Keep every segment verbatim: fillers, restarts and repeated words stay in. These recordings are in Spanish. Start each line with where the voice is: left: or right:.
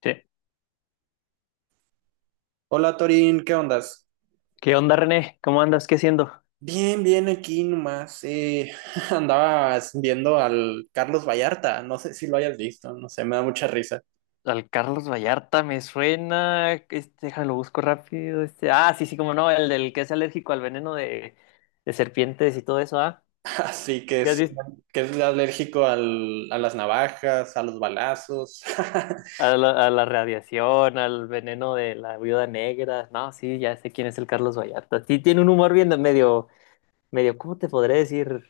left: Che,
right: Hola Torín, ¿qué ondas?
left: ¿qué onda, René? ¿Cómo andas? ¿Qué haciendo?
right: Bien, bien, aquí nomás. Eh, andabas viendo al Carlos Vallarta, no sé si lo hayas visto, no sé, me da mucha risa.
left: Al Carlos Vallarta me suena. Este, déjalo, busco rápido. Este, ah, sí, sí, como no, el del que es alérgico al veneno de, de serpientes y todo eso, ¿ah?
right: Así que
left: ¿Ya has
right: es,
left: visto?
right: que es alérgico al- a las navajas, a los balazos.
left: A la, a la radiación, al veneno de la viuda negra. No, sí, ya sé quién es el Carlos Vallarta. Sí, tiene un humor bien de medio, medio, ¿cómo te podré decir?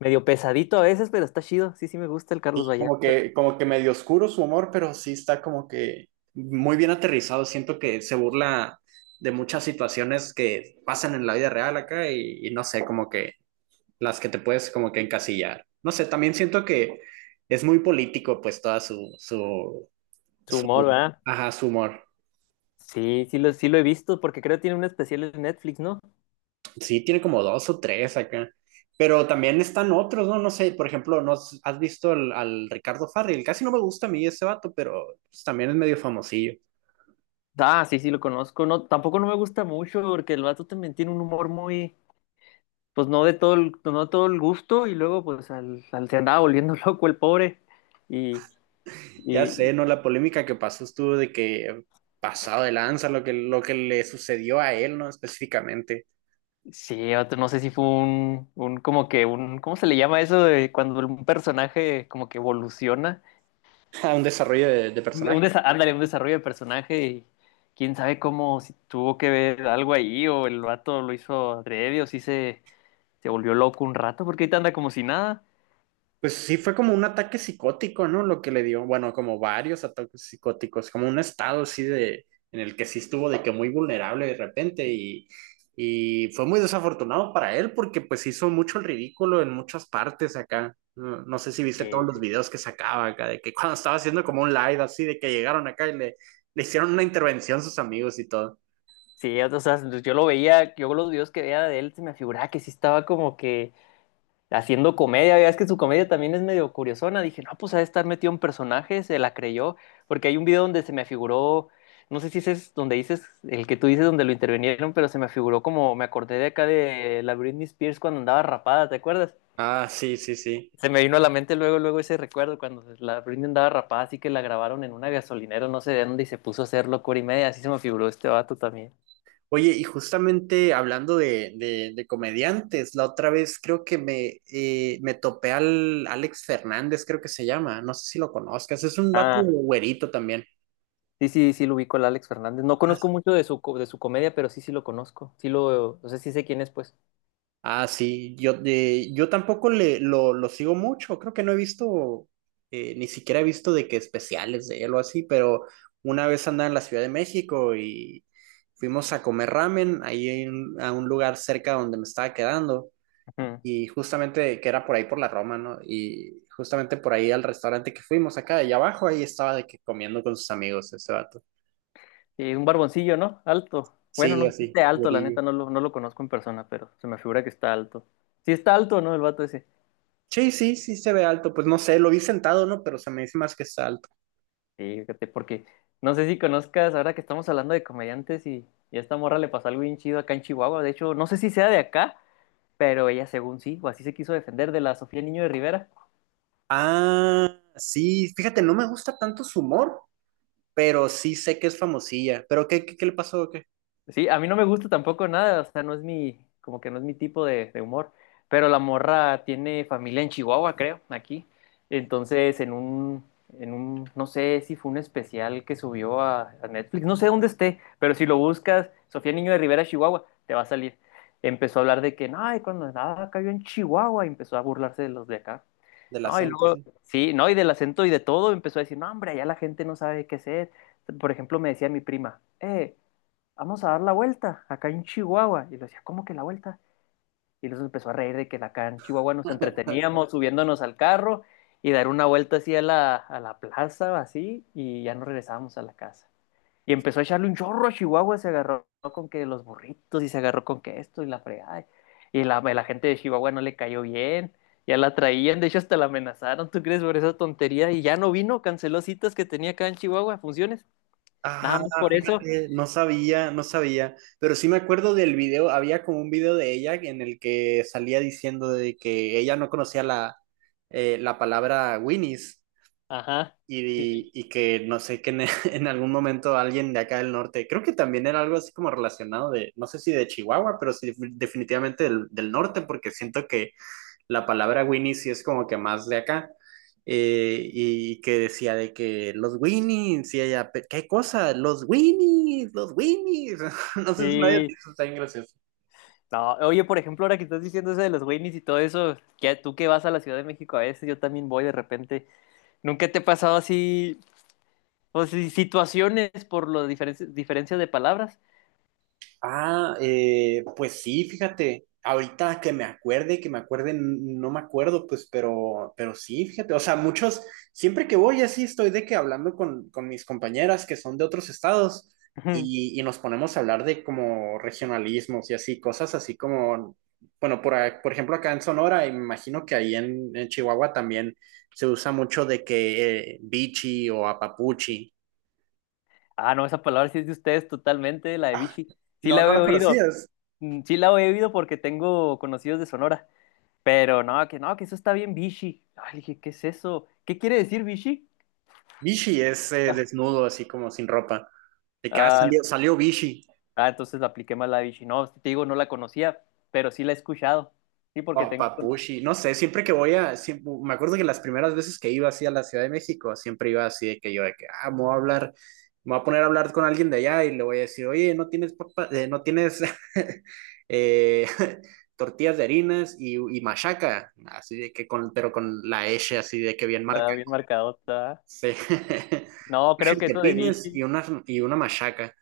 left: Medio pesadito a veces, pero está chido. Sí, sí, me gusta el Carlos
right: Y
left: Vallarta.
right: como que, como que medio oscuro su humor, pero sí está como que muy bien aterrizado. Siento que se burla de muchas situaciones que pasan en la vida real acá y, y no sé, como que las que te puedes como que encasillar. No sé, también siento que es muy político, pues, toda su, su,
left: Su humor,
right: su,
left: ¿verdad?
right: ajá, su humor.
left: Sí, sí lo, sí lo he visto porque creo que tiene un especial en Netflix, ¿no?
right: Sí, tiene como dos o tres acá. Pero también están otros, ¿no? No sé, por ejemplo, ¿no has has visto al, al Ricardo Farril? Casi no me gusta a mí ese vato, pero pues, también es medio famosillo.
left: Ah, sí, sí, lo conozco. No, tampoco no me gusta mucho porque el vato también tiene un humor muy, pues no de todo el, no de todo el gusto y luego pues al, al se andaba volviendo loco el pobre. Y,
right: Ya sé,
left: y
right: ¿no? La polémica que pasó estuvo de que pasado de lanza, lo que, lo que le sucedió a él, ¿no? Específicamente,
left: sí, vato, no sé si fue un, un, como que un, ¿cómo se le llama eso de cuando un personaje como que evoluciona?
right: a un desarrollo de, de
left: Un, un
right: personaje.
left: desa- ándale, un desarrollo de personaje y quién sabe cómo, si tuvo que ver algo ahí o el vato lo hizo adrede o si se, se volvió loco un rato porque ahorita anda como si nada.
right: Pues sí, fue como un ataque psicótico, ¿no? Lo que le dio, bueno, como varios ataques psicóticos, como un estado así de, en el que sí estuvo de que muy vulnerable de repente y, y fue muy desafortunado para él porque pues hizo mucho el ridículo en muchas partes acá. No, no sé si viste todos los
left: Eh,
right: videos que sacaba acá, de que cuando estaba haciendo como un live así, de que llegaron acá y le, le hicieron una intervención sus amigos y todo.
left: Sí, o sea, yo lo veía, yo los videos que veía de él se me figuraba que sí estaba como que haciendo comedia, veas que su comedia también es medio curiosona, dije, no, pues ha de estar metido en personajes, se la creyó, porque hay un video donde se me figuró, no sé si ese es donde dices, el que tú dices donde lo intervinieron, pero se me figuró como, me acordé de acá de la Britney Spears cuando andaba rapada, ¿te acuerdas?
right: Ah, sí, sí, sí.
left: Se me vino a la mente luego, luego ese recuerdo cuando la Britney andaba rapada, así que la grabaron en una gasolinera, no sé de dónde, y se puso a hacer locura y media, así se me figuró este vato también.
right: Oye, y justamente hablando de, de- de comediantes, la otra vez creo que me, eh, me topé al Alex Fernández, creo que se llama, no sé si lo conozcas, es un vato
left: Ah.
right: güerito también.
left: Sí, sí, sí, lo ubico al Alex Fernández. No
right: Ah, sí.
left: conozco mucho de su, co- de su comedia, pero sí, sí lo conozco. Sí lo, o sea, sí sé quién es, pues.
right: Ah, sí, yo, de- yo tampoco le, lo, lo sigo mucho, creo que no he visto, eh, ni siquiera he visto de que especiales de él o así, pero una vez andaba en la Ciudad de México y fuimos a comer ramen ahí en- a un lugar cerca donde me estaba quedando.
left: Ujú.
right: Y justamente que era por ahí por la Roma, ¿no? Y justamente por ahí al restaurante que fuimos acá de allá abajo, ahí estaba de que comiendo con sus amigos ese vato.
left: Y un barboncillo, ¿no? Alto. Bueno,
right: Sí,
left: no sé si
right: así,
left: esté alto, la
right: güerillo.
left: neta, no lo, no lo conozco en persona, pero se me figura que está alto. Sí está alto, ¿no? El vato ese.
right: Sí, sí, sí se ve alto. Pues no sé, lo vi sentado, ¿no? Pero se me dice más que está alto.
left: Sí, fíjate, porque no sé si conozcas, ahora que estamos hablando de comediantes y, y a esta morra le pasó algo bien chido acá en Chihuahua. De hecho, no sé si sea de acá, pero ella según sí, o así se quiso defender de la Sofía Niño de Rivera.
right: Ah, sí, fíjate, no me gusta tanto su humor, pero sí sé que es famosilla. ¿Pero qué, qué, qué le pasó? ¿O qué?
left: Sí, a mí no me gusta tampoco nada, o sea, no es mi, como que no es mi tipo de, de humor, pero la morra tiene familia en Chihuahua, creo, aquí. Entonces, en un, en un, no sé si fue un especial que subió a, a Netflix, no sé dónde esté, pero si lo buscas, Sofía Niño de Rivera, Chihuahua, te va a salir. Empezó a hablar de que, ay, cuando nada cayó en Chihuahua, y empezó a burlarse de los de acá.
right: Del
left: No, y
right: acento,
left: luego,
right: sí.
left: sí, no, y del acento y de todo empezó a decir, no, hombre, allá la gente no sabe qué hacer. Por ejemplo, me decía mi prima, eh, vamos a dar la vuelta acá en Chihuahua. Y le decía, ¿cómo que la vuelta? Y los empezó a reír de que acá en Chihuahua nos entreteníamos subiéndonos al carro y dar una vuelta así a la, a la plaza, así, y ya nos regresábamos a la casa. Y empezó a echarle un chorro a Chihuahua, se agarró con que los burritos y se agarró con que esto y la fregada. Y la, la gente de Chihuahua no le cayó bien, ya la traían, de hecho hasta la amenazaron, ¿tú crees por esa tontería? Y ya no vino, canceló citas que tenía acá en Chihuahua, funciones, nada más
right: Ah,
left: por eso.
right: fíjate, no sabía, no sabía, pero sí me acuerdo del video, había como un video de ella en el que salía diciendo de que ella no conocía la, eh, la palabra Winnie's
left: Ajá. Sí.
right: y, y que no sé, que en, en algún momento alguien de acá del norte, creo que también era algo así como relacionado de, no sé si de Chihuahua, pero sí definitivamente del, del norte, porque siento que la palabra Winnie sí es como que más de acá. Eh, y que decía de que los Winnies, y ella, ¿qué cosa? Los Winnies, los Winnies. No sé si lo hayas
left: Sí.
right: visto, está bien gracioso.
left: No, oye, por ejemplo, ahora que estás diciendo eso de los Goonies y todo eso, que tú que vas a la Ciudad de México a veces, yo también voy de repente. ¿Nunca te ha pasado así, o si- situaciones por las diferencias de palabras?
right: Ah, eh, pues sí, fíjate, ahorita que me acuerde, que me acuerde, n- no me acuerdo, pues, pero, pero sí, fíjate, o sea, muchos, siempre que voy así estoy de que hablando con, con mis compañeras que son de otros estados y, y nos ponemos a hablar de como regionalismos y así, cosas así como, bueno, por, a- por ejemplo, acá en Sonora, y me imagino que ahí en, en Chihuahua también se usa mucho de que eh, bichi o apapuchi.
left: Ah, no, esa palabra sí es de ustedes totalmente, la de
right: Ah,
left: Vichy. Sí
right: no,
left: la
right: no
left: he
right: las
left: oído.
right: conocías.
left: Mm, sí la he oído porque tengo conocidos de Sonora. Pero no, que no, que eso está bien Vichy. Ay, dije, ¿qué es eso? ¿Qué quiere decir Vichy?
right: Bishi es eh,
left: Ah,
right: desnudo, así como sin ropa. De que ah,
left: ah,
right: salió, salió Bishi,
left: ah, entonces la apliqué mal la de Vichy. No, te digo, no la conocía, pero sí la he escuchado. Sí, porque
right: pa-
left: tengo
right: Papushi, no sé, siempre que voy a, siempre- me acuerdo que las primeras veces que iba así a la Ciudad de México, siempre iba así de que yo, de que, ah, me voy a hablar, me voy a poner a hablar con alguien de allá y le voy a decir, oye, no tienes papa, eh, no tienes eh, tortillas de harinas y, y machaca, así de que con, pero con la S así de que bien marca.
left: la bien marcadota.
right: Sí.
left: No,
right: Unos
left: creo que eso de
right: chiltepines
left: Vichy.
right: y una, y una machaca.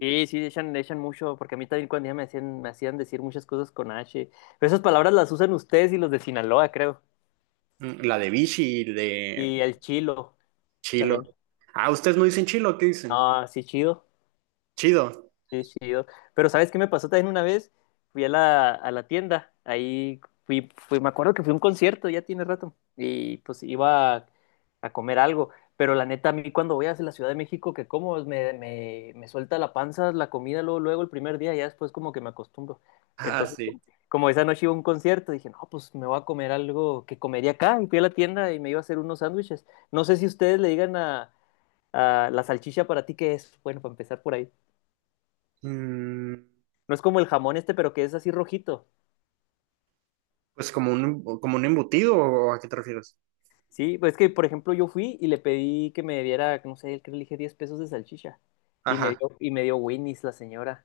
left: Sí, sí, echan, echan mucho, porque a mí también cuando ya me hacían, me hacían decir muchas cosas con H. Pero esas palabras las usan ustedes y los de Sinaloa, creo.
right: Mm, la de Vichy y
left: Y
right: de
left: el chilo
right: Chilo.
left: también.
right: Ah, ustedes no dicen chilo, ¿qué dicen?
left: Ah, sí, chido.
right: Chido.
left: Sí, chido. Pero ¿sabes qué me pasó también una vez? Fui a la, a la tienda. Ahí fui, fui, me acuerdo que fui a un concierto, ya tiene rato. Y pues iba a, a comer algo. Pero la neta, a mí cuando voy hacia la Ciudad de México, que como pues, me, me, me suelta la panza, la comida, luego, luego el primer día, ya después como que me acostumbro.
right: Ah,
left: Entonces,
right: sí.
left: como, como esa noche iba a un concierto, dije, no, pues me voy a comer algo que comería acá. Y fui a la tienda y me iba a hacer unos sándwiches. No sé si ustedes le digan a. Ah, la salchicha para ti, ¿qué es? Bueno, para empezar por ahí.
right: Mm,
left: No es como el jamón este, pero que es así rojito.
right: pues como un, como un embutido, ¿o a qué te refieres?
left: Sí, pues es que, por ejemplo, yo fui y le pedí que me diera, no sé, que le dije diez pesos de salchicha. Y me
right: Ajá,
left: dio, y me dio Winnie's la señora.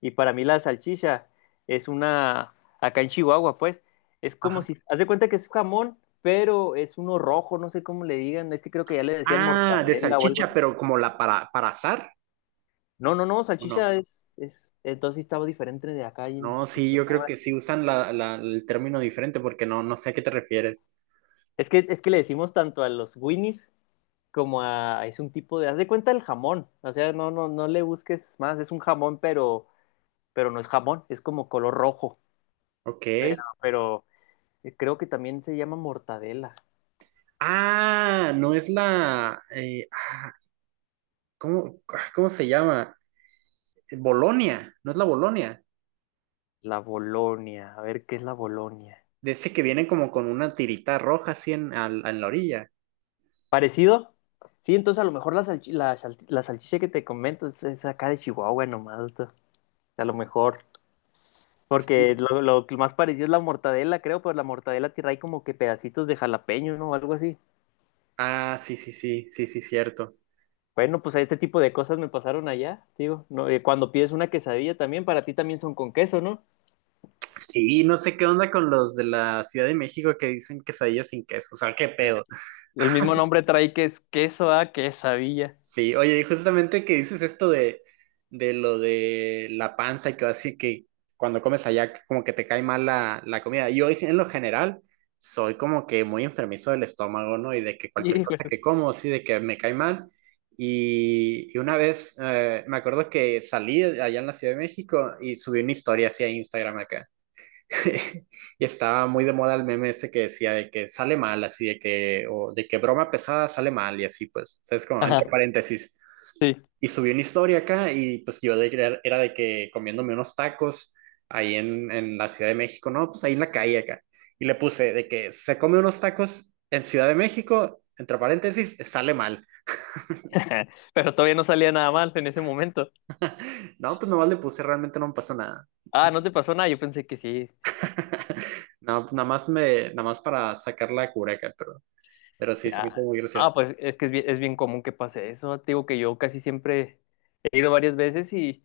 left: Y para mí la salchicha es una, acá en Chihuahua, pues, es como
right: ajá.
left: si, haz de cuenta que es jamón, pero es uno rojo, no sé cómo le digan, es que creo que ya le decían
right: Ah, de
left: mortadela o algo
right: salchicha,
left: así.
right: pero como la para, para asar,
left: No, no, no,
right: ¿o no?
left: salchicha es, es, entonces sí estaba diferente de acá y en.
right: No, sí, yo creo que sí usan la, la- el término diferente porque no, no sé a qué te refieres.
left: Es que, es que le decimos tanto a los Winnies como a. Es un tipo de. Haz de cuenta el jamón. O sea, no, no, no le busques más. Es un jamón, pero, pero no es jamón. Es como color rojo. Pero,
right: Ok.
left: pero eh, creo que también se llama mortadela.
right: Ah, no es la... eh, ah, ¿cómo, ah, cómo se llama? Eh, Bolonia, no es la Bolonia.
left: La Bolonia. A ver qué es la Bolonia.
right: De ese que viene como con una tirita roja así en, al- en la orilla.
left: ¿Parecido? Sí, entonces a lo mejor la, salchi- la, salchi- la salchicha que te comento es, es acá de Chihuahua nomás. to- A lo mejor.
right: Sí,
left: Porque lo, lo que más parecido es la mortadela, creo, pero la mortadela tira ahí como que pedacitos de jalapeño, ¿no? O algo así.
right: ah, sí, sí, sí, sí, sí, cierto.
left: Bueno, pues este tipo de cosas me pasaron allá, digo. No, eh, cuando pides una quesadilla también, para ti también son con queso, ¿no?
right: Sí, no sé qué onda con los de la Ciudad de México que dicen quesadillas sin queso, o sea, qué
left: Ya.
right: pedo.
left: El mismo nombre trae que es queso a quesadilla.
right: Sí, oye, y justamente que dices esto de, de lo de la panza y que así que cuando comes allá que como que te cae mal la, la comida. Yo en lo general soy como que muy enfermizo del estómago, ¿no? Y de que cualquier
left: Hijo,
right: cosa
left: eso.
right: que como, sí, de que me cae mal. Y, y una vez eh, me acuerdo que salí allá en la Ciudad de México y subí una historia así a Instagram acá. Y estaba muy de moda el meme ese que decía de que sale mal, así de que, o de que broma pesada sale mal y así, pues, ¿sabes? Como entre
left: Ajá,
right: paréntesis.
left: sí.
right: Y subí una historia acá y pues yo de- era de que comiéndome unos tacos ahí en, en la Ciudad de México, no, pues ahí en la calle acá. Y le puse de que se come unos tacos en Ciudad de México, entre paréntesis, sale mal.
left: Pero todavía no salía nada mal en ese momento.
right: No, pues nomás le puse, realmente no me pasó nada.
left: Ah, ¿no te pasó nada? Yo pensé que sí.
right: No, pues nada más me, nada más para sacar la cura acá pero, pero sí se me
left: Ya.
right: hizo muy
left: Ah,
right: gracioso.
left: pues es que es bien, es bien común que pase eso. Te digo que yo casi siempre he ido varias veces y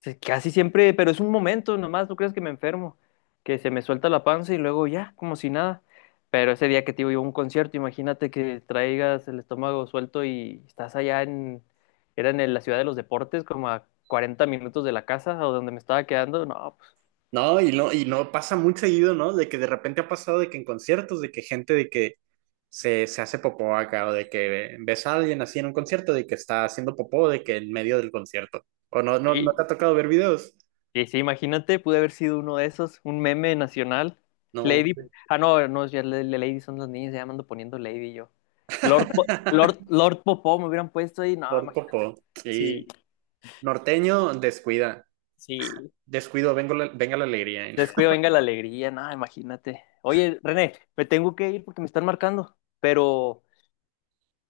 left: se- casi siempre, pero es un momento nomás, no crees que me enfermo, que se me suelta la panza y luego ya, como si nada. Pero ese día que te digo yo a un concierto, imagínate que traigas el estómago suelto y estás allá en, era en el- la ciudad de los deportes, como a cuarenta minutos de la casa o donde me estaba quedando. No, pues
right: No, y no, y no pasa muy seguido, ¿no? De que de repente ha pasado de que en conciertos, de que gente de que se, se hace popó acá, o de que ves a alguien así en un concierto, de que está haciendo popó, de que en medio del concierto. O no, no, no te
left: sí,
right: ha tocado ver videos.
left: y sí, imagínate, pude haber sido uno de esos, un meme nacional.
right: No.
left: Lady. Ah, no, no, ya la- la Lady son las niñas, ya me ando poniendo Lady yo. Lord, Po- Lord, Lord Popó me hubieran puesto ahí, no,
right: Lord
left: imagínate.
right: Popó.
left: Sí,
right: Sí. Norteño, descuida.
left: sí.
right: Descuido, vengo la- venga la alegría.
left: Descuido, venga la alegría, no, imagínate. Oye, René, me tengo que ir porque me están marcando, pero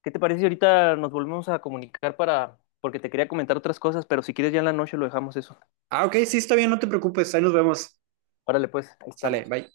left: ¿qué te parece si ahorita nos volvemos a comunicar para, porque te quería comentar otras cosas, pero si quieres ya en la noche lo dejamos eso.
right: Ah, ok, sí, está bien, no te preocupes. Ahí nos vemos.
left: Órale, pues, ahí
right: Sale,
left: estamos.
right: bye.